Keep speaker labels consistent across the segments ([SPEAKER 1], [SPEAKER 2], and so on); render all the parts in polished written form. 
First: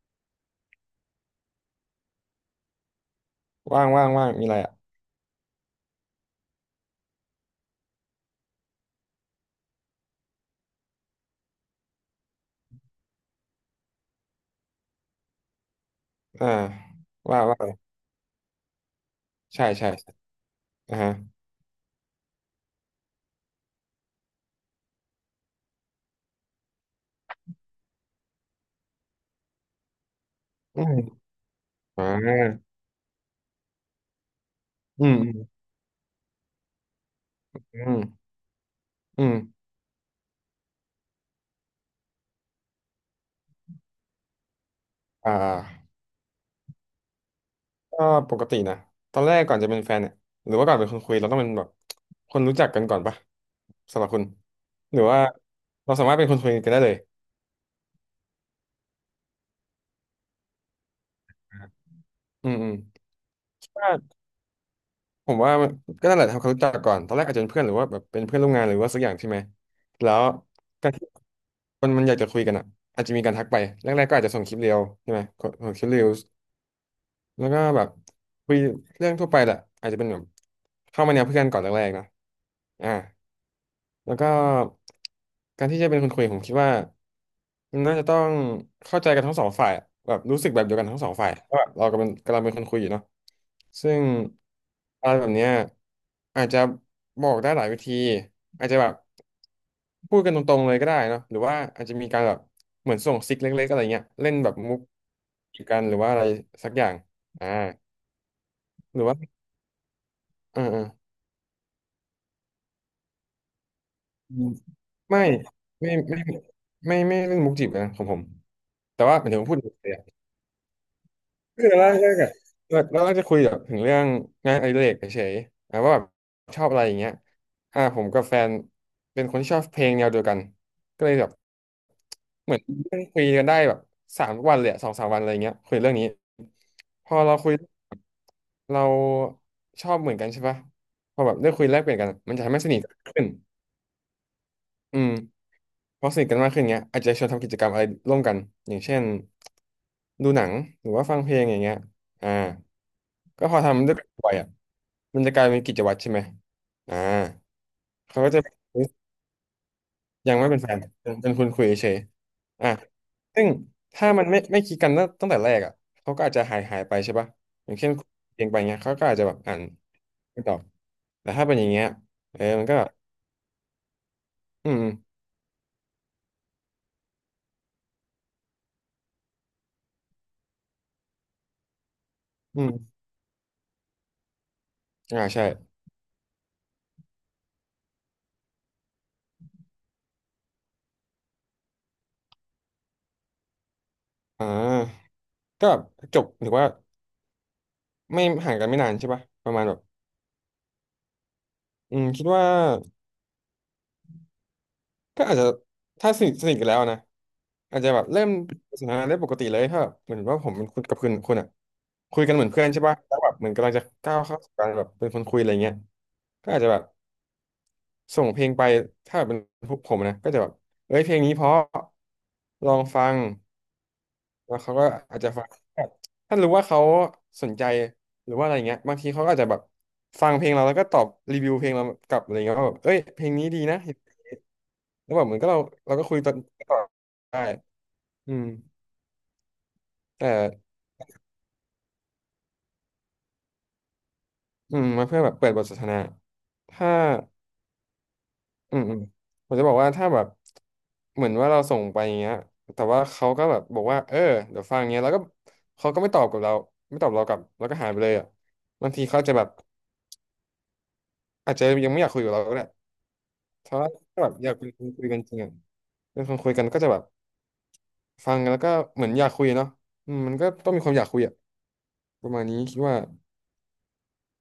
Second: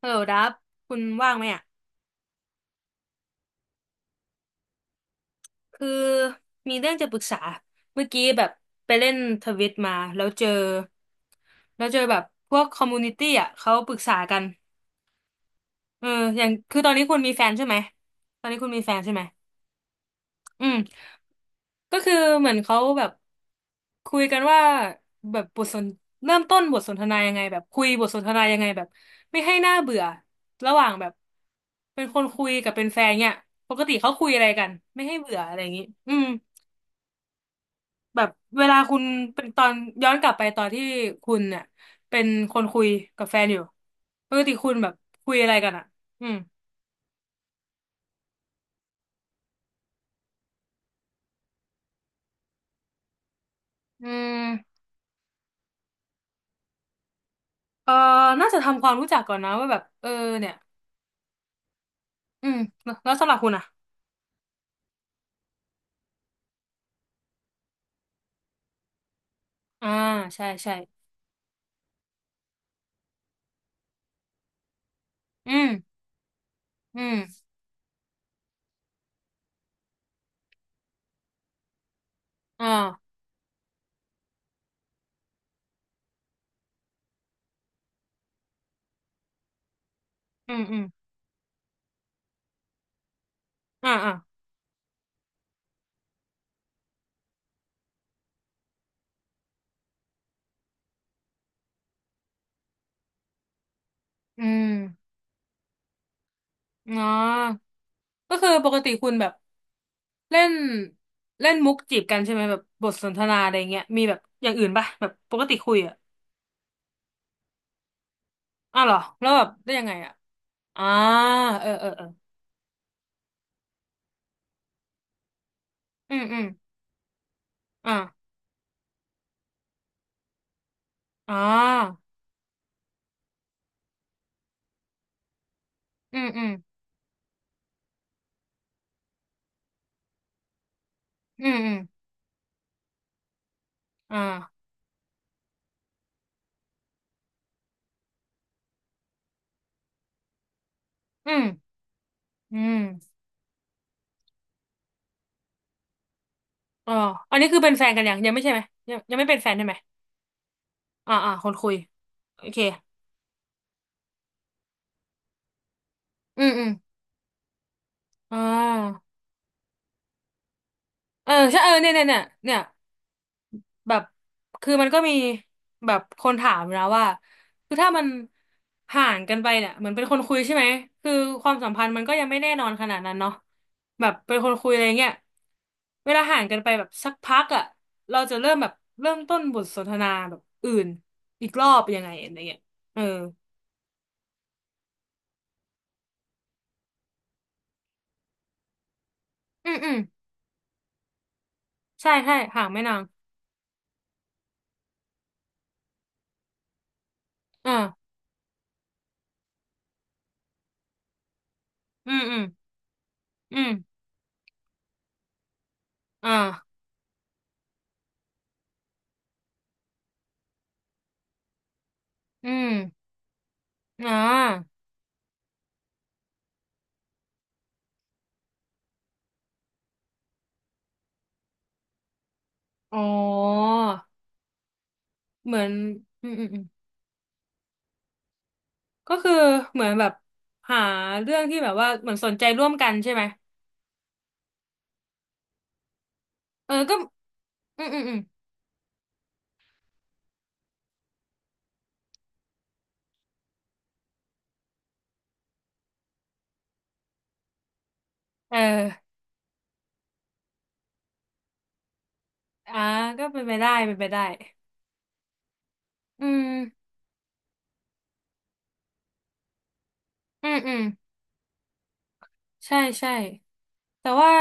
[SPEAKER 1] ฮัลโหลดับคุณว่างไหมอ่ะ
[SPEAKER 2] ว่างว่างว่างมีอะไรอ่ะ
[SPEAKER 1] คือมีเรื่องจะปรึกษา เมื่อกี้แบบไปเล่นทวิตมา แล้วเจอแบบพวกคอมมูนิตี้อ่ะเขาปรึกษากันเอออย่า
[SPEAKER 2] อ่า
[SPEAKER 1] งคือตอนนี้คุณมี
[SPEAKER 2] ว่า
[SPEAKER 1] แฟน
[SPEAKER 2] ว่า
[SPEAKER 1] ใช่ไหม
[SPEAKER 2] ไป
[SPEAKER 1] ตอนนี้คุณมีแฟนใช่ไหม
[SPEAKER 2] ใช่ใช่ใช่
[SPEAKER 1] อืม
[SPEAKER 2] อ่าฮะ
[SPEAKER 1] ก็คือเหมือนเขาแบบคุยกันว่าแบบบทสนเริ่มต้นบทสนทนายังไงแบบคุยบทสนทนายังไงแบบไม่ให้น่าเบื่อระห
[SPEAKER 2] อื
[SPEAKER 1] ว่างแบบ
[SPEAKER 2] ม
[SPEAKER 1] เป็
[SPEAKER 2] อ่
[SPEAKER 1] นคนคุยกั
[SPEAKER 2] า
[SPEAKER 1] บเป็นแฟนเนี่ยปกติเขาคุยอะไรกันไม่
[SPEAKER 2] อื
[SPEAKER 1] ให้
[SPEAKER 2] มอื
[SPEAKER 1] เบื่อ
[SPEAKER 2] ม
[SPEAKER 1] อะไรอย่างนี้อืม
[SPEAKER 2] อืม
[SPEAKER 1] แบบเวลาคุณ
[SPEAKER 2] อืม
[SPEAKER 1] เป็นตอนย้อนกลับไปตอนที่คุณเนี่ยเป็นคนคุยกับแฟนอยู่ปกติคุณแบบ
[SPEAKER 2] อ่
[SPEAKER 1] คุยอะไรกันอ่ะ
[SPEAKER 2] า
[SPEAKER 1] อืม
[SPEAKER 2] ก็ปกตินะตอนแรกก่อนจะเป็นแฟนเนี่ยหรือว่าก่อนเป็นคนคุยเราต้องเป็นแบบคนรู้จักกันก่อนปะสำห
[SPEAKER 1] อื
[SPEAKER 2] รับคุณ
[SPEAKER 1] ม
[SPEAKER 2] หรือว่าเราสามารถเป็นคนคุยกันได้เลย
[SPEAKER 1] เออน่าจะทำความรู้จักก่อนนะว่าแบบเออเนี่ยอื
[SPEAKER 2] อืม
[SPEAKER 1] ม
[SPEAKER 2] อืม
[SPEAKER 1] แล้วสำหรับคุณอ่ะ
[SPEAKER 2] คิดว่าผมว่ามันก็นั่นแหละทำความรู้จักก่อนตอนแรกอาจจะเป็นเพื่อนหรือว่าแบบเป็นเพื่อนร่วมงานหรือว่าสักอย่างใช่ไหม
[SPEAKER 1] อ่า
[SPEAKER 2] แล้ว
[SPEAKER 1] ใช่ใช่
[SPEAKER 2] การที่คนมันอยากจะคุยกันอ่ะอาจจะมีการทักไปแรกๆก็อาจจะส่งคลิปเรียวใช่ไหม
[SPEAKER 1] อืม
[SPEAKER 2] ส่งคลิปเรียว
[SPEAKER 1] อื
[SPEAKER 2] แล้
[SPEAKER 1] ม
[SPEAKER 2] วก็แบบคุยเรื่องทั่วไปแหละอาจจะเป็นแบบเข้ามาแนวเพื่อนก่อนแรกๆนะอ่า
[SPEAKER 1] อ่า
[SPEAKER 2] แล้วก็การที่จะเป็นคนคุยผมคิดว่ามันน่าจะต้องเข้าใจกันทั้งสองฝ่ายอะแบบรู้สึก
[SPEAKER 1] อื
[SPEAKER 2] แบ
[SPEAKER 1] ม
[SPEAKER 2] บเดีย
[SPEAKER 1] อื
[SPEAKER 2] ว
[SPEAKER 1] ม
[SPEAKER 2] กันทั้งสองฝ่ายว่าแบบเรากำลังเป็นคนคุยอยู่เนาะ
[SPEAKER 1] อ่า
[SPEAKER 2] ซึ่ง
[SPEAKER 1] อ่า
[SPEAKER 2] อะไรแบบเนี้ยอาจจะบอกได้หลายวิธีอาจจะแบบพูดกันตรงๆเลยก็ได้เนาะหรือว่าอาจจะมีการแบบเหมือนส่งซิกเล็กๆอะไรเงี้ยเล่น
[SPEAKER 1] อื
[SPEAKER 2] แบบ
[SPEAKER 1] ม
[SPEAKER 2] มุกกันหรือว่าอะไรสักอย่าง
[SPEAKER 1] อ๋อ
[SPEAKER 2] อ่า
[SPEAKER 1] ก็คือปกติ
[SPEAKER 2] หรือ
[SPEAKER 1] คุณ
[SPEAKER 2] ว่า
[SPEAKER 1] แบบเล่น
[SPEAKER 2] เอ่อ
[SPEAKER 1] เล่นมุกจีบกันใช่ไหมแบบบทสนทนาอะไรเงี้ยมีแบบ
[SPEAKER 2] อื
[SPEAKER 1] อ
[SPEAKER 2] ม
[SPEAKER 1] ย่างอื่นป่ะแบบ
[SPEAKER 2] ไม่
[SPEAKER 1] ปกติคุย
[SPEAKER 2] ไม่
[SPEAKER 1] อ่ะ
[SPEAKER 2] ไม่ไมไม่เรื่องมุกจีบนะของผม
[SPEAKER 1] อ้าวเหรอ
[SPEAKER 2] แต่ว่าห
[SPEAKER 1] แล้
[SPEAKER 2] มา
[SPEAKER 1] ว
[SPEAKER 2] ยถึง
[SPEAKER 1] แบบ
[SPEAKER 2] ว่าพูดถึ
[SPEAKER 1] ได้
[SPEAKER 2] ง
[SPEAKER 1] ยัง
[SPEAKER 2] เล
[SPEAKER 1] ไง
[SPEAKER 2] ยอะ
[SPEAKER 1] อ่ะอ่า
[SPEAKER 2] คื
[SPEAKER 1] เอ
[SPEAKER 2] อ
[SPEAKER 1] อ
[SPEAKER 2] เรา
[SPEAKER 1] เออเออ
[SPEAKER 2] แรกๆอะเราก็จะคุยแบบถึงเรื่องงานอดิเรกเฉยๆอ่ะว่าแบบ
[SPEAKER 1] อืมอืม
[SPEAKER 2] ชอบอะไรอย่างเงี้ยอ่า
[SPEAKER 1] อ่า
[SPEAKER 2] ผมกับแฟนเป็นคนที่ชอบเพลงแนวเดียวกันก็เลยแบบ
[SPEAKER 1] อ่า
[SPEAKER 2] เหมือนนั่งคุยกันได้แบบสามวันเลยอะสองสามวันอะไรเงี้ยคุยเรื่องนี้
[SPEAKER 1] อืมอืม
[SPEAKER 2] พอเราคุยเราชอบเหมือนกันใช่ปะพอแบบ
[SPEAKER 1] อื
[SPEAKER 2] ได้
[SPEAKER 1] ม
[SPEAKER 2] คุย
[SPEAKER 1] อื
[SPEAKER 2] แล
[SPEAKER 1] ม
[SPEAKER 2] กเปลี่ยนกันมันจะทำให้สนิทกันขึ้น
[SPEAKER 1] อ่า
[SPEAKER 2] อืม พอสนิทกันมากขึ้นเงี้ยอาจจะชวนทำกิจกรรมอะไรร่วมกันอย่างเช่นดูหนังหรือว่าฟังเพ
[SPEAKER 1] อื
[SPEAKER 2] ล
[SPEAKER 1] ม
[SPEAKER 2] งอย่างเงี้ยอ่า
[SPEAKER 1] อืม
[SPEAKER 2] ก็พอทำด้วยกันบ่อยอ่ะมันจะกลายเป็นกิจวัตรใช่ไหม
[SPEAKER 1] อ๋อ
[SPEAKER 2] อ่า
[SPEAKER 1] อันนี้คือเป็นแฟนกันยัง
[SPEAKER 2] เขาก็
[SPEAKER 1] ยังไม่
[SPEAKER 2] จะ
[SPEAKER 1] ใช่ไหมยังไม่เป็นแฟนใช่ไหม
[SPEAKER 2] ยังไม่เป็นแฟนเป็
[SPEAKER 1] อ่า
[SPEAKER 2] นเป็
[SPEAKER 1] อ่า
[SPEAKER 2] นคุ
[SPEAKER 1] ค
[SPEAKER 2] ณ
[SPEAKER 1] น
[SPEAKER 2] คุย
[SPEAKER 1] คุย
[SPEAKER 2] เฉย
[SPEAKER 1] โอเค
[SPEAKER 2] ๆอ่าซึ่งถ้ามันไม่คิดกันตั้งแต่แรกอ่ะเขาก็อาจ
[SPEAKER 1] อื
[SPEAKER 2] จะ
[SPEAKER 1] ม
[SPEAKER 2] หาย
[SPEAKER 1] อืม
[SPEAKER 2] หายไปใช่ปะอย่างเช่น
[SPEAKER 1] อ่
[SPEAKER 2] เพียงไปเงี้ยเขาก็
[SPEAKER 1] า
[SPEAKER 2] อาจจะแบบอ่านไม่ตอบ
[SPEAKER 1] เอ
[SPEAKER 2] แต่
[SPEAKER 1] อ
[SPEAKER 2] ถ้าเป็น
[SPEAKER 1] ใช่
[SPEAKER 2] อย่า
[SPEAKER 1] เอ
[SPEAKER 2] ง
[SPEAKER 1] อ
[SPEAKER 2] เงี้ย
[SPEAKER 1] เนี่ยเนี่ยเนี่ย
[SPEAKER 2] เออ
[SPEAKER 1] เนี่ย
[SPEAKER 2] มันก็แบบ
[SPEAKER 1] แบบ
[SPEAKER 2] อื
[SPEAKER 1] คือมันก็มี
[SPEAKER 2] ม
[SPEAKER 1] แบบคนถามนะว่าคือถ้ามันห่างกันไปเนี่ยเหมือนเป็นคนคุยใช่ไหมคือความสัมพันธ์มันก็ยังไม่แน่
[SPEAKER 2] อื
[SPEAKER 1] นอนขนา
[SPEAKER 2] ม
[SPEAKER 1] ดนั้นเนาะแบบเป็นคนคุยอะไรเงี้ย
[SPEAKER 2] อ่าใช่
[SPEAKER 1] เวลาห่างกันไปแบบสักพักอ่ะเราจะเริ่มแบบเริ่มต้นบทสนทนาแบบอื่นอีกรอบยังไงอะไรเงี้ยเออ
[SPEAKER 2] อ่าก็จบหรือว่า ไม่ห่างกันไม่นานใช่ปะประมาณ
[SPEAKER 1] อื
[SPEAKER 2] แบ
[SPEAKER 1] ม
[SPEAKER 2] บ
[SPEAKER 1] อืม
[SPEAKER 2] อืม
[SPEAKER 1] ใช่
[SPEAKER 2] คิด
[SPEAKER 1] ใช่
[SPEAKER 2] ว่า
[SPEAKER 1] ห่างไม่นาน
[SPEAKER 2] ก็อาจจะถ้าสนิทกันแล้วนะอาจจะแบบ
[SPEAKER 1] อ่า
[SPEAKER 2] เริ่มสนทนาได้ปกติเลยถ้าแบบเหมือนว่าผมเป็นคุณกับคุณอ่ะ
[SPEAKER 1] อื
[SPEAKER 2] คุ
[SPEAKER 1] ม
[SPEAKER 2] ยกั
[SPEAKER 1] อื
[SPEAKER 2] นเห
[SPEAKER 1] ม
[SPEAKER 2] มือนเพื่อนใช่ปะแล้วแบบเหมือน
[SPEAKER 1] อื
[SPEAKER 2] กำ
[SPEAKER 1] ม
[SPEAKER 2] ลังจะก้าวเข้าสู่การแบบเป็นคนคุยอะไรเงี้ย
[SPEAKER 1] อ่
[SPEAKER 2] ก็อาจจะแบ
[SPEAKER 1] า
[SPEAKER 2] บส่งเพลงไปถ้าแบบเป็นพวกผมนะก็จะแบบเอ้ยเพลงนี้เพราะ
[SPEAKER 1] อืม
[SPEAKER 2] ลองฟัง
[SPEAKER 1] อ่
[SPEAKER 2] แล้วเขา
[SPEAKER 1] า
[SPEAKER 2] ก็อาจจะฟังแบบถ้ารู้ว่าเขาสนใจหรือว่าอะไรเงี้ยบางทีเขาก็อาจจะแบบฟังเพลงเราแล้วก็ตอบรีวิวเพลงเรากลับอะไรเงี้ยว่าแบบเอ้
[SPEAKER 1] อ๋อ
[SPEAKER 2] ยเพลงนี้ดีนะแล้วแบบเหมือนก็
[SPEAKER 1] เหมื
[SPEAKER 2] เรา
[SPEAKER 1] อน
[SPEAKER 2] เราก็คุย
[SPEAKER 1] อื
[SPEAKER 2] ต่อ
[SPEAKER 1] มอืมอืม
[SPEAKER 2] ต่อได้อืม
[SPEAKER 1] ก็คือเหมือนแบบ
[SPEAKER 2] แต่
[SPEAKER 1] หาเรื่องที่แบบว่าเหมือนสนใจร่วมกันใช่ไหม
[SPEAKER 2] อืมมาเพื่อแบบเปิดบทสนทนา
[SPEAKER 1] เออ
[SPEAKER 2] ถ้า
[SPEAKER 1] ก็อืมอืมอืม
[SPEAKER 2] อืมผมจะบอกว่าถ้าแบบเหมือนว่าเราส่งไปอย่างเงี้ยแต่ว่าเขาก็แบบบอกว่าเออเดี๋ยวฟังเงี้ยแล้วก็เขาก็ไม่ตอบกับเราไม่ตอบเรากลับแล้วก็หายไปเลยอ่ะ
[SPEAKER 1] เออ
[SPEAKER 2] บางทีเขาจะแบบอาจจะยังไม่อยากคุยกับเราก็ได้
[SPEAKER 1] อ่าก็เป็นไป
[SPEAKER 2] เพ
[SPEAKER 1] ได้
[SPEAKER 2] ราะว่า
[SPEAKER 1] เป็นไปได้
[SPEAKER 2] ถ้าแบบอยากเป็นคนคุยกันจริงอะเป็
[SPEAKER 1] อื
[SPEAKER 2] นคน
[SPEAKER 1] ม
[SPEAKER 2] คุยกันก็จะแบบฟังแล้วก็เหมือนอยากคุยเนาะอืมมัน
[SPEAKER 1] อื
[SPEAKER 2] ก็
[SPEAKER 1] ม
[SPEAKER 2] ต้
[SPEAKER 1] อื
[SPEAKER 2] อง
[SPEAKER 1] ม
[SPEAKER 2] มีความอยากคุยอะประมาณนี้คิ
[SPEAKER 1] ใช่
[SPEAKER 2] ดว่า
[SPEAKER 1] ใช่แต่ว่า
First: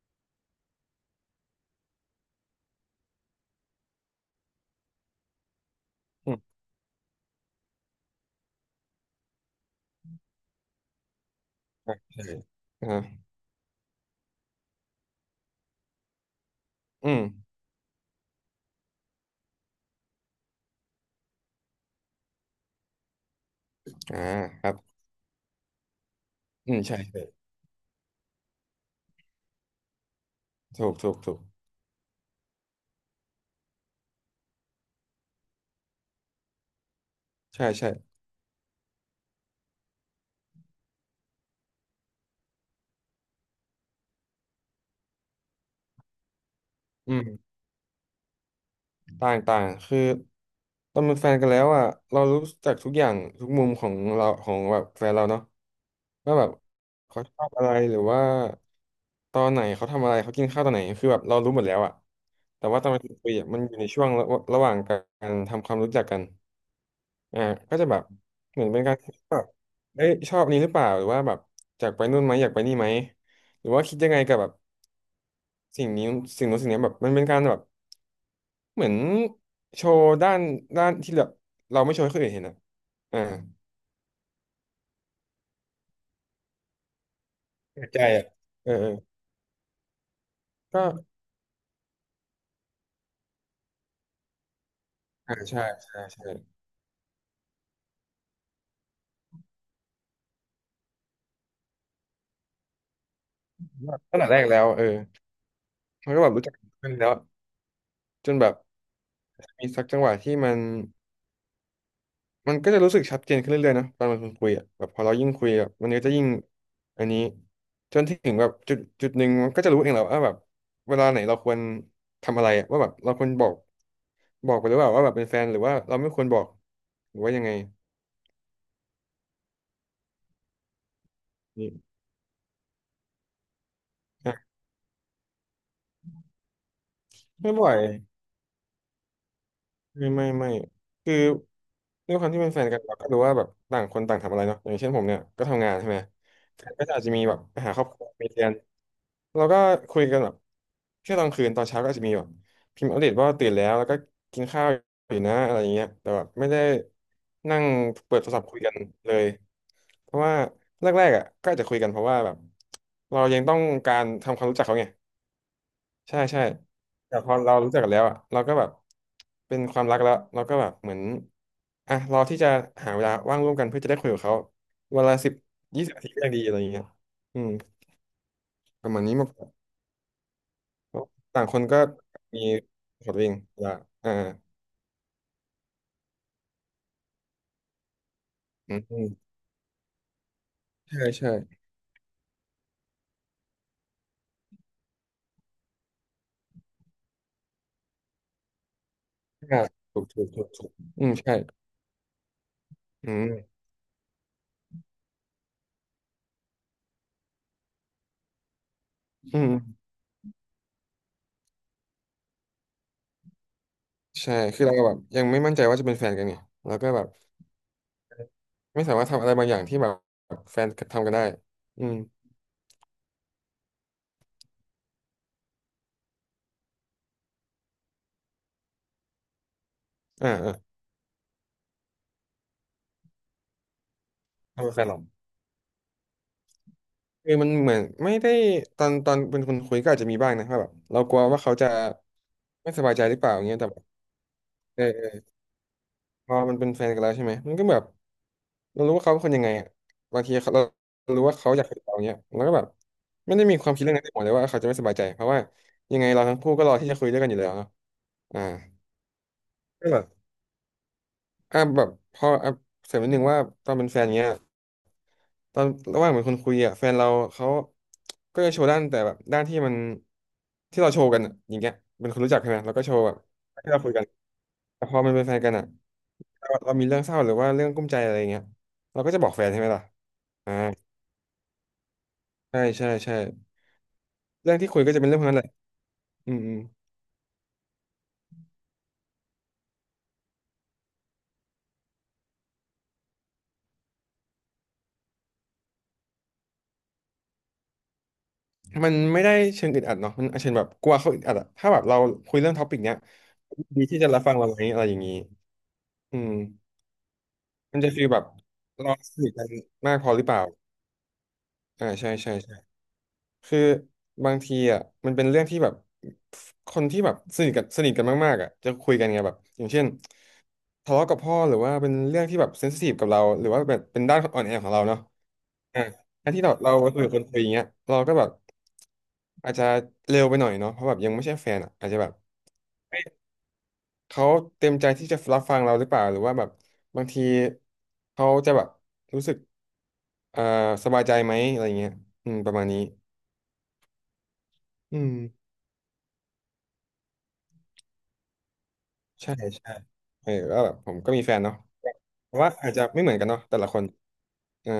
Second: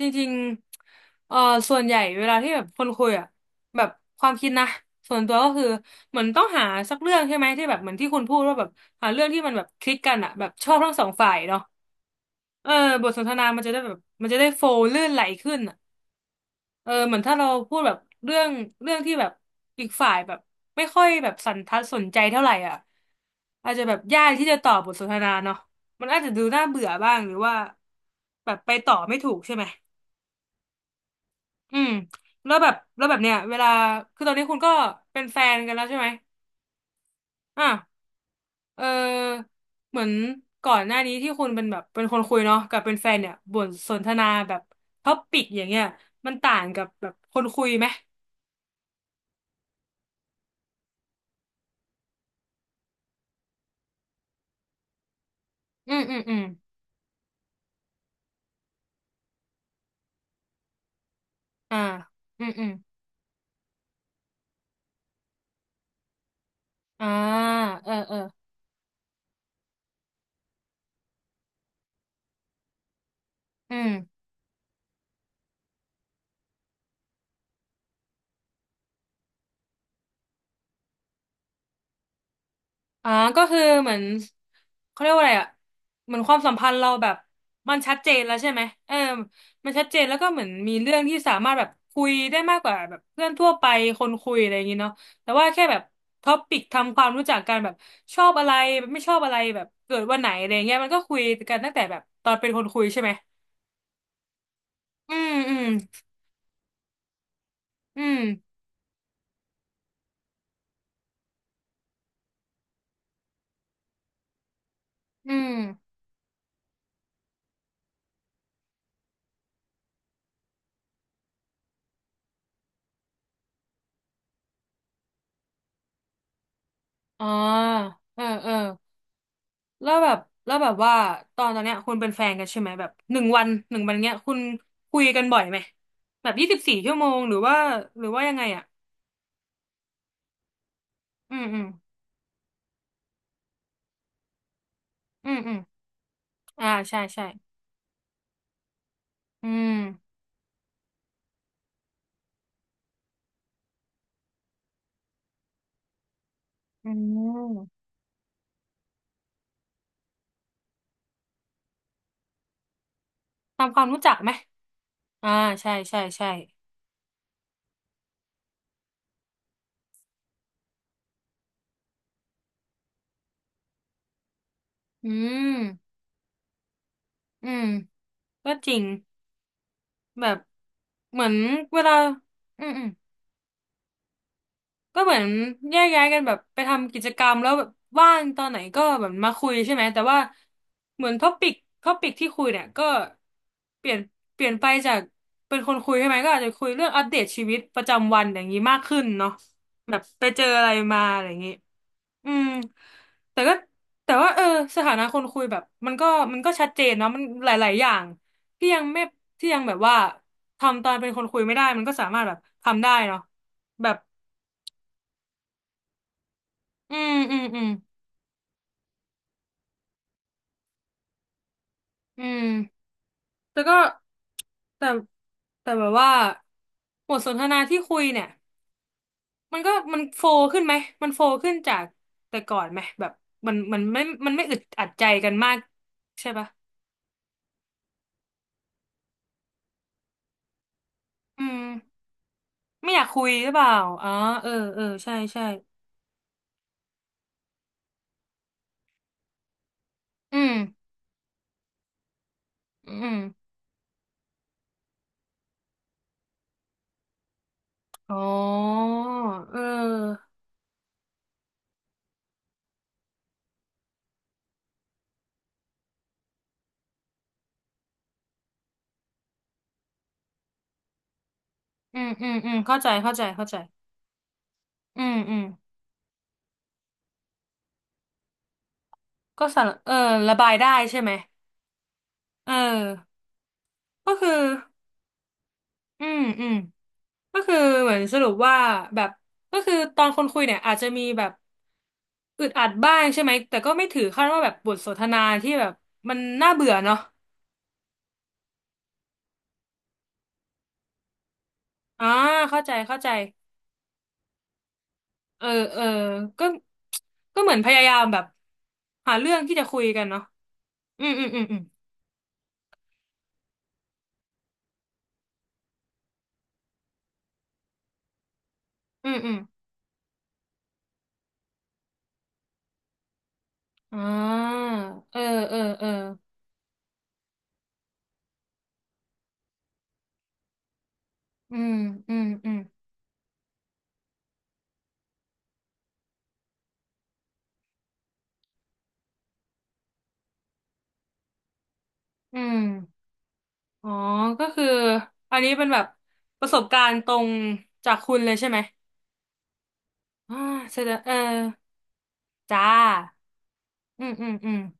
[SPEAKER 1] จริงๆเออส่วนใหญ่เวลาที่แบบคนคุยอ่ะแบบความคิดนะส่วนตัวก็คือเหมือน
[SPEAKER 2] อื
[SPEAKER 1] ต้
[SPEAKER 2] ม
[SPEAKER 1] องหาสักเรื่องใช่ไหมที่แบบเหมือนที่คุณพูดว่าแบบหาเรื่องที่มันแบบคลิกกันอ่ะแบบชอบทั้งสองฝ่ายเนาะ
[SPEAKER 2] อ่ะใช่
[SPEAKER 1] เออ
[SPEAKER 2] อ่า
[SPEAKER 1] บทสนทนามันจะได้แบบมันจะได้โฟล์ลื่นไหลขึ้น เออเห
[SPEAKER 2] อื
[SPEAKER 1] มือ
[SPEAKER 2] ม
[SPEAKER 1] นถ้าเราพูดแบบเรื่องเรื่องที่แบบอีกฝ่ายแบบไม่ค่อยแบบสันทัดสนใจเท่าไหร่อ่ะอาจจะแบบ
[SPEAKER 2] อ่า
[SPEAKER 1] ยากที่จะ
[SPEAKER 2] ค
[SPEAKER 1] ต่
[SPEAKER 2] รั
[SPEAKER 1] อบท
[SPEAKER 2] บ
[SPEAKER 1] สนทนาเนาะมันอาจจะดูน่า
[SPEAKER 2] อืม
[SPEAKER 1] เบื่อ
[SPEAKER 2] ใช่
[SPEAKER 1] บ้าง
[SPEAKER 2] ใช่
[SPEAKER 1] หรือว่าแบบไปต่อไม่ถูกใช่ไหม
[SPEAKER 2] ถูกถูกถูก
[SPEAKER 1] อืมแล้วแบบแล้วแบบเนี้ยเวลาคือตอนนี้คุณก็เป็นแฟนกันแล้วใช่ไหมอ่ะ
[SPEAKER 2] ใช่ใช่
[SPEAKER 1] เออเหมือนก่อนหน้านี้ที่คุณเป็นแบบเป็นคนคุยเนาะกับเป็นแฟนเนี่ยบทสนทนาแบบท็อปิกอย่างเงี้ยมันต่างกับแบ
[SPEAKER 2] อื
[SPEAKER 1] บคน
[SPEAKER 2] ม
[SPEAKER 1] คุยไหม
[SPEAKER 2] ต่างต่างคือตอนเป็นแฟนกันแล้วอ่ะเรารู้จักทุกอย่างทุกมุมของเราของแบบแฟนเราเนาะ
[SPEAKER 1] อืมอืมอื
[SPEAKER 2] ว่า
[SPEAKER 1] ม
[SPEAKER 2] แบบเขาชอบอะไรหรือว่าตอนไหนเขาทำอะไรเขากินข้าวตอนไหนคือแบบเรารู้หมดแล้
[SPEAKER 1] อ่า
[SPEAKER 2] วอะ
[SPEAKER 1] อืมอื
[SPEAKER 2] แต่
[SPEAKER 1] ม
[SPEAKER 2] ว่าตอนมาคุยอะมันอยู่ในช่วงระหว่างการทำความรู้จักกัน
[SPEAKER 1] อ่า
[SPEAKER 2] อ่าก็จะ
[SPEAKER 1] เออ
[SPEAKER 2] แบบ
[SPEAKER 1] เออ
[SPEAKER 2] เหมือนเป็นการคิดแบบเอ้ยชอบอันนี้หรือเปล่าหรือว่าแบบอยากไปนู่นไหมอยากไปนี่ไหมหรือ
[SPEAKER 1] อื
[SPEAKER 2] ว่า
[SPEAKER 1] ม
[SPEAKER 2] คิดยังไงกับแบบสิ่งนี้สิ่งนู้นสิ่งนี้แบบมันเป็นการแบบเหมือนโชว์ด้านที่แบบเราไม่โชว์ให้คนอื่นเห็นอะ
[SPEAKER 1] อ่า
[SPEAKER 2] อ่า
[SPEAKER 1] ก็คือเหมือนเขาเรียกว่าอะไรอ่ะเหมือนความสัมพันธ์เราแบบมัน
[SPEAKER 2] เปิด
[SPEAKER 1] ชัด
[SPEAKER 2] ใจ
[SPEAKER 1] เจน
[SPEAKER 2] อะ
[SPEAKER 1] แล้วใช่ไหม
[SPEAKER 2] เออเออ
[SPEAKER 1] เออมันชัดเจนแล้วก็เหมือนมี
[SPEAKER 2] ก็
[SPEAKER 1] เรื่องที่สามารถแบบคุยได้มากกว่าแบบเพื่อนทั่วไปคนคุยอะไรอย่างงี้เนาะแต่
[SPEAKER 2] อ่า
[SPEAKER 1] ว่า
[SPEAKER 2] ใช่
[SPEAKER 1] แค่แบบ
[SPEAKER 2] ใช่ใช่
[SPEAKER 1] ท็อปิกทำความรู้จักกันแบบชอบอะไรไม่ชอบอะไรแบบเกิดวันไหนอะไรเงี้ยมันก็คุยกันตั้งแต่แบบตอนเป็นคนคุยใช่ไหม
[SPEAKER 2] ว่าตั้งแต่แรกแล้วเออ
[SPEAKER 1] อืมอืม
[SPEAKER 2] มันก็แบบรู้จักกันขึ้นแล้ว
[SPEAKER 1] อืม
[SPEAKER 2] จนแบบมีสักจังหวะที่มันก็จะรู้สึกชัดเจนขึ้นเรื่อยๆนะตอนมันคุยอ่ะแบบพอเรายิ่
[SPEAKER 1] อื
[SPEAKER 2] งคุ
[SPEAKER 1] ม
[SPEAKER 2] ยแบบมันก็จะยิ่งอันนี้จนถึงแบบจุดหนึ่งมันก็จะรู้เองแหละว่าแบบเวลาไหนเราควรทำอะไรอะว่าแบบเราควรบอกไปหรือเปล่าว่าแบบเป็นแฟนหรือว่าเราไม่ควรบอกหรือ
[SPEAKER 1] อ๋อ
[SPEAKER 2] ว่ายังไง
[SPEAKER 1] เออเออ แล้วแบบแล้วแบบว่าตอน
[SPEAKER 2] นี่
[SPEAKER 1] เนี้ยคุณเป็นแฟนกันใช่ไหมแบบหนึ่งวันหนึ่งวันเนี้ยคุ
[SPEAKER 2] อ่ะ
[SPEAKER 1] ณคุยกันบ่อยไหมแบบ24 ชั่วโมงหรือ
[SPEAKER 2] ไม่
[SPEAKER 1] ว่า
[SPEAKER 2] บ่อย
[SPEAKER 1] หรือว่ายังไงอ่ะ
[SPEAKER 2] ไม่ไม่คือ
[SPEAKER 1] อืมอืม
[SPEAKER 2] ด้วยความที่เป็นแฟนกันเราก็รู้ว่าแบบต่างคนต่างทำอะไรเนาะอย่างเช่นผมเนี่ย
[SPEAKER 1] อืม
[SPEAKER 2] ก็
[SPEAKER 1] อืม
[SPEAKER 2] ทำงานใช่ไหมแฟ
[SPEAKER 1] อ่า
[SPEAKER 2] นก็
[SPEAKER 1] ใช่
[SPEAKER 2] อาจจะมี
[SPEAKER 1] ใช่
[SPEAKER 2] แบบไปหาครอบครัวมีเรียน เรา
[SPEAKER 1] อื
[SPEAKER 2] ก็
[SPEAKER 1] ม
[SPEAKER 2] คุยกันแบบแค่ตอนคืนตอนเช้าก็อาจจะมีแบบพิมพ์อัปเดตว่าตื่นแล้วแล้วก็กินข้าวอยู่นะอะไรอย่างเงี้ยแต่แบบไม่ได้
[SPEAKER 1] อื
[SPEAKER 2] นั่ง
[SPEAKER 1] ม
[SPEAKER 2] เปิดโทรศัพท์คุยกันเลยเพราะว่าแรกๆอ่ะก็อาจจะคุยกันเพราะว่าแบบเรายังต้อง
[SPEAKER 1] ทำความ
[SPEAKER 2] กา
[SPEAKER 1] รู้
[SPEAKER 2] ร
[SPEAKER 1] จักไหม
[SPEAKER 2] ทำความรู้จักเขาไง
[SPEAKER 1] อ่าใช่ใช่
[SPEAKER 2] ใช่
[SPEAKER 1] ใช่
[SPEAKER 2] ใช่แต่พอเรารู้จักกันแล้วอ่ะเราก็แบบเป็นความรักแล้วเราก็แบบเหมือนอ่ะรอที่จะหาเวลาว่างร่วมกันเพื่อจะได้คุยกับเขาเว
[SPEAKER 1] อื
[SPEAKER 2] ลาสิบ
[SPEAKER 1] ม
[SPEAKER 2] ยี่สิบนาทีก็ยังดีอะไรอย่างเงี้ยอื
[SPEAKER 1] อื
[SPEAKER 2] ม
[SPEAKER 1] มก็จริง
[SPEAKER 2] ประมาณนี้มาก
[SPEAKER 1] แบบ
[SPEAKER 2] เพราะ
[SPEAKER 1] เหมือน
[SPEAKER 2] ต่างคนก็
[SPEAKER 1] เวลา
[SPEAKER 2] มี
[SPEAKER 1] อืมอืม
[SPEAKER 2] ขอดวิ่งละอ่า
[SPEAKER 1] ก็เหมือนแยกย้ายกันแบบไปทำกิจกรรมแล้วแบบว่างตอนไหน
[SPEAKER 2] อื
[SPEAKER 1] ก็
[SPEAKER 2] มอื
[SPEAKER 1] แบ
[SPEAKER 2] ม
[SPEAKER 1] บมาคุยใช่ไหมแต่ว่าเห
[SPEAKER 2] ใช่
[SPEAKER 1] มือนท็อ
[SPEAKER 2] ใช่
[SPEAKER 1] ปิกที่คุยเนี่ยก็เปลี่ยนเปลี่ยนไปจากเป็นคนคุยใช่ไหมก็อาจจะคุยเรื่องอัปเดตชีวิตประจำวันอย่างนี้มากขึ้นเนาะ
[SPEAKER 2] อ่า
[SPEAKER 1] แบ
[SPEAKER 2] ถู
[SPEAKER 1] บ
[SPEAKER 2] กถู
[SPEAKER 1] ไป
[SPEAKER 2] ก
[SPEAKER 1] เจ
[SPEAKER 2] ถู
[SPEAKER 1] อ
[SPEAKER 2] ก
[SPEAKER 1] อะ
[SPEAKER 2] ถู
[SPEAKER 1] ไร
[SPEAKER 2] ก
[SPEAKER 1] มา
[SPEAKER 2] อืม
[SPEAKER 1] อะไรอ
[SPEAKER 2] ใช่
[SPEAKER 1] ย่างนี้อืม
[SPEAKER 2] อืม
[SPEAKER 1] แต่ก็แต่ว่าเออสถานะคนคุยแบบมันก็มันก็ชัดเจนเนาะมันหลายๆอย่างที่ยังไม่
[SPEAKER 2] อื
[SPEAKER 1] ที่
[SPEAKER 2] ม
[SPEAKER 1] ยังแบบว่าทำตอนเป็นคนคุยไม่ได้มันก็สามารถแบบทำได้เนาะแบบ
[SPEAKER 2] ใช่คือเราแบบยังไม่มั่นใจว่าจะเป็นแฟนกันไงแล้วก็
[SPEAKER 1] อื
[SPEAKER 2] แบบ
[SPEAKER 1] มอืมอืม
[SPEAKER 2] ไม่สามารถทำอะไรบางอย่างที่แบบแฟนทำกันได้อืม
[SPEAKER 1] อืมแต่ก็แต่แต่แบบว่าบทสนทนาที่คุยเนี่ยมันก็มันโฟล
[SPEAKER 2] อ่า
[SPEAKER 1] ว์
[SPEAKER 2] อ่า
[SPEAKER 1] ขึ้นไหมมันโฟลว์ขึ้นจากแต่ก่อนไหมแบบมันไม่อึด
[SPEAKER 2] ทำเป็นแฟ
[SPEAKER 1] อั
[SPEAKER 2] น
[SPEAKER 1] ด
[SPEAKER 2] หรอ
[SPEAKER 1] ใจกันมากใช่ปะ
[SPEAKER 2] คือมันเหมือนไม่ได้ตอนเป็นคนคุยก็อาจจะมีบ้างนะว่าแบบเรากลัวว่า
[SPEAKER 1] อื
[SPEAKER 2] เขา
[SPEAKER 1] ม
[SPEAKER 2] จะไม่ส
[SPEAKER 1] ไม่
[SPEAKER 2] บาย
[SPEAKER 1] อ
[SPEAKER 2] ใจ
[SPEAKER 1] ยาก
[SPEAKER 2] หรือ
[SPEAKER 1] คุ
[SPEAKER 2] เป
[SPEAKER 1] ย
[SPEAKER 2] ล่าอย่า
[SPEAKER 1] ห
[SPEAKER 2] ง
[SPEAKER 1] รือ
[SPEAKER 2] เงี้ย
[SPEAKER 1] เป
[SPEAKER 2] แต่
[SPEAKER 1] ล่า
[SPEAKER 2] แบบ
[SPEAKER 1] อ๋อเออเอ
[SPEAKER 2] เออ
[SPEAKER 1] อ
[SPEAKER 2] เอ
[SPEAKER 1] ใช่
[SPEAKER 2] อ
[SPEAKER 1] ใช่
[SPEAKER 2] พอมันเป็นแฟนกันแล้วใช่ไหมมันก็แบบ เรารู้ว่าเขาเป็นคนยังไงอ่ะบางที
[SPEAKER 1] อื
[SPEAKER 2] เขา
[SPEAKER 1] ม
[SPEAKER 2] เรารู้ว่าเขาอยากคุยกับเราเนี้ยเราก็แบบ
[SPEAKER 1] อืม
[SPEAKER 2] ไม่ได้มีความคิดเรื่องนั้นในหัวเลยว่าเขาจะไม่สบายใจเพราะว่ายังไงเราทั้งคู่ก็รอที่จะคุยด้วยกันอยู่แล้วเนาะ
[SPEAKER 1] อ๋อ
[SPEAKER 2] อ่า
[SPEAKER 1] เ
[SPEAKER 2] ก็แบบ
[SPEAKER 1] ออ
[SPEAKER 2] อ่ะแบบพออ่ะเสริมนิดนึงว่าตอนเป็นแฟนเงี้ยตอนระหว่างเป็นคนคุยอ่ะแฟนเราเขาก็จะโชว์ด้านแต่แบบด้านที่มันที่เราโชว์กันอะอย่างเงี้ย
[SPEAKER 1] อื
[SPEAKER 2] เป็
[SPEAKER 1] ม
[SPEAKER 2] นคน
[SPEAKER 1] อื
[SPEAKER 2] รู้
[SPEAKER 1] ม
[SPEAKER 2] จัก
[SPEAKER 1] อื
[SPEAKER 2] ใช่
[SPEAKER 1] ม
[SPEAKER 2] ไหมเรา
[SPEAKER 1] เข้า
[SPEAKER 2] ก็
[SPEAKER 1] ใจ
[SPEAKER 2] โชว์แบ
[SPEAKER 1] เข้า
[SPEAKER 2] บ
[SPEAKER 1] ใจเข้าใจ
[SPEAKER 2] ที่เราคุยกันแต่พอ
[SPEAKER 1] อื
[SPEAKER 2] มั
[SPEAKER 1] ม
[SPEAKER 2] นเป็นแฟ
[SPEAKER 1] อื
[SPEAKER 2] น
[SPEAKER 1] ม
[SPEAKER 2] กันอ่ะเรามีเรื่องเศร้าหรือว่าเรื่องกุ้มใจอะไรอย่างเงี้ยเราก็จะบอกแฟ
[SPEAKER 1] ก็
[SPEAKER 2] นใช่
[SPEAKER 1] สา
[SPEAKER 2] ไหม
[SPEAKER 1] ร
[SPEAKER 2] ล่ะ
[SPEAKER 1] เออระบา
[SPEAKER 2] อ่า
[SPEAKER 1] ยได้ใช่ไหมเออ
[SPEAKER 2] ใช่ใช่ใช่
[SPEAKER 1] ก็คือ
[SPEAKER 2] เรื่องที่คุยก็จะเป็นเรื่องพวกนั้นแหละ
[SPEAKER 1] อืม
[SPEAKER 2] อืม
[SPEAKER 1] อื
[SPEAKER 2] อื
[SPEAKER 1] ม
[SPEAKER 2] ม
[SPEAKER 1] ก็คือเหมือนสรุปว่าแบบก็คือตอนคนคุยเนี่ยอาจจะมีแบบอึดอัดบ้างใช่ไหมแต่ก็ไม่ถือขั้นว่าแบบบทสนทนาที่แบบมันน่าเบื่อเนาะ
[SPEAKER 2] มันไม่ได้เชิงอึดอัดเนาะมันเชิงแบบกลัวเขาอึดอัดอะถ้าแบบเรา
[SPEAKER 1] อ่า
[SPEAKER 2] คุยเรื่อง
[SPEAKER 1] เข้า
[SPEAKER 2] ท็อ
[SPEAKER 1] ใจ
[SPEAKER 2] ปิกเนี้
[SPEAKER 1] เข้า
[SPEAKER 2] ย
[SPEAKER 1] ใจ
[SPEAKER 2] ดีที่จะรับฟังเราไหมอะไรอย่างนี้
[SPEAKER 1] เออเออ
[SPEAKER 2] อืม
[SPEAKER 1] ก็ก็เหมือนพ
[SPEAKER 2] มัน
[SPEAKER 1] ยา
[SPEAKER 2] จะ
[SPEAKER 1] ยาม
[SPEAKER 2] ฟีล
[SPEAKER 1] แบ
[SPEAKER 2] แบ
[SPEAKER 1] บ
[SPEAKER 2] บเรา
[SPEAKER 1] หา
[SPEAKER 2] สนิ
[SPEAKER 1] เรื่
[SPEAKER 2] ท
[SPEAKER 1] อง
[SPEAKER 2] กัน
[SPEAKER 1] ที่จะคุย
[SPEAKER 2] มาก
[SPEAKER 1] กั
[SPEAKER 2] พ
[SPEAKER 1] น
[SPEAKER 2] อห
[SPEAKER 1] เนาะ
[SPEAKER 2] รือเปล่า
[SPEAKER 1] อืมอืมอืมอืม
[SPEAKER 2] อ่าใช่ใช่ใช่คือบางทีอ่ะมันเป็นเรื่องที่แบบคนที่แบบสนิทกันสนิทกันมากๆอ่ะจะคุยกัน
[SPEAKER 1] อืม
[SPEAKER 2] ไง
[SPEAKER 1] อื
[SPEAKER 2] แบบ
[SPEAKER 1] ม
[SPEAKER 2] อย่างเช่นทะเลาะกับพ่อหรือว่าเป็นเรื่องที่แบบเซนซิทีฟกับเราหรือว่าแบบ
[SPEAKER 1] อ่
[SPEAKER 2] เป็นด้านอ่อนแอ
[SPEAKER 1] า
[SPEAKER 2] ของเราเนาะ
[SPEAKER 1] เออเออ
[SPEAKER 2] อ่ะ
[SPEAKER 1] เออ
[SPEAKER 2] การที่เราคุยกับคนคุยอย่างเงี้ยเราก็แบบอาจจะเร็วไปหน่อยเนาะเพราะแบบยังไม่ใช่แฟ
[SPEAKER 1] อื
[SPEAKER 2] นอ่ะ
[SPEAKER 1] ม
[SPEAKER 2] อาจจะแบ
[SPEAKER 1] อื
[SPEAKER 2] บ
[SPEAKER 1] มอืม
[SPEAKER 2] เอ้ยเขาเต็มใจที่จะรับฟังเราหรือเปล่าหรือว่าแบบบางทีเขาจะแบบรู้สึกเอ่อสบายใจไหมอะไรเงี้ยอื
[SPEAKER 1] อื
[SPEAKER 2] มประมา
[SPEAKER 1] ม
[SPEAKER 2] ณนี้
[SPEAKER 1] อ๋อก็คือ
[SPEAKER 2] อืม
[SPEAKER 1] อันนี้เป็นแบบประสบการณ์ตรงจากคุณเลยใช่ไหม
[SPEAKER 2] ใช่ใช่เออ
[SPEAKER 1] อ่า
[SPEAKER 2] ก็แบบ
[SPEAKER 1] แสด
[SPEAKER 2] ผม
[SPEAKER 1] ง
[SPEAKER 2] ก็
[SPEAKER 1] เออ
[SPEAKER 2] มีแฟนเนาะแพ่ว่า
[SPEAKER 1] จ้า
[SPEAKER 2] อาจจะไม่เหมือนกันเนาะแต่ละคน
[SPEAKER 1] อืม อืม อืม
[SPEAKER 2] เอ่า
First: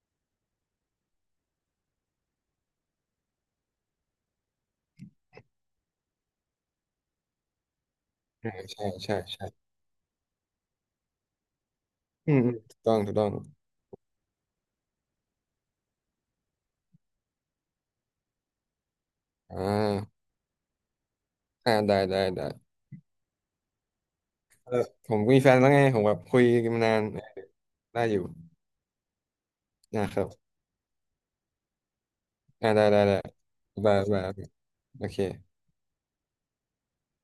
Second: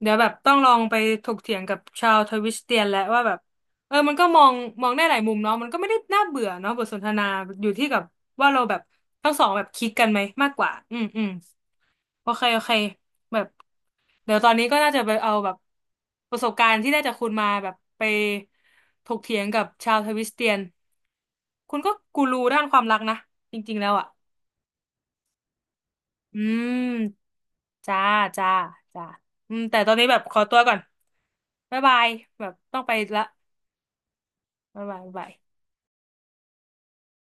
[SPEAKER 1] เดี๋ยวแบบต้องลองไปถกเถียงกับชาวทวิสเตียนแล้วว่าแบบเออมันก็มองมองได้หลายมุมเนาะมันก็ไม่ได้น่าเบื่อเนาะบทสนทนาอยู่ที่กับว่า
[SPEAKER 2] อา
[SPEAKER 1] เราแบบ
[SPEAKER 2] ใช่ใช่
[SPEAKER 1] ทั้งสองแบ
[SPEAKER 2] ใช่
[SPEAKER 1] บคลิดกันไหมมากกว่าอืมอืมโอ
[SPEAKER 2] อืม
[SPEAKER 1] เค
[SPEAKER 2] อืม
[SPEAKER 1] โอเค
[SPEAKER 2] ถูกต้องถูกต้อง
[SPEAKER 1] แบบเดี๋ยวตอนนี้ก็น่าจะไปเอาแบบประสบการณ์ที่ได้จากคุณมาแบบไปถกเถียง
[SPEAKER 2] อ่
[SPEAKER 1] กับชาวทวิ
[SPEAKER 2] า
[SPEAKER 1] สเตียน
[SPEAKER 2] อ่า
[SPEAKER 1] คุณก็
[SPEAKER 2] ได้ได้
[SPEAKER 1] กูรู
[SPEAKER 2] ได้
[SPEAKER 1] ด้านความรักนะจริงๆแล้วอ่ะ
[SPEAKER 2] เออผมก็มีแฟนแล้วไงผมแบบ
[SPEAKER 1] อื
[SPEAKER 2] คุยกันมานาน
[SPEAKER 1] มจ้า
[SPEAKER 2] ได้อยู่
[SPEAKER 1] จ้าจ้าอืมแต่ตอนนี้
[SPEAKER 2] นะ
[SPEAKER 1] แบ
[SPEAKER 2] ค
[SPEAKER 1] บ
[SPEAKER 2] รับ
[SPEAKER 1] ขอตัวก่อนบ๊ายบายแบบ
[SPEAKER 2] อ่า
[SPEAKER 1] ต้อง
[SPEAKER 2] ได้
[SPEAKER 1] ไป
[SPEAKER 2] ได้ได้
[SPEAKER 1] ละ
[SPEAKER 2] บายบาย
[SPEAKER 1] บ๊ายบาย
[SPEAKER 2] โอ
[SPEAKER 1] บ๊าย
[SPEAKER 2] เค
[SPEAKER 1] บาย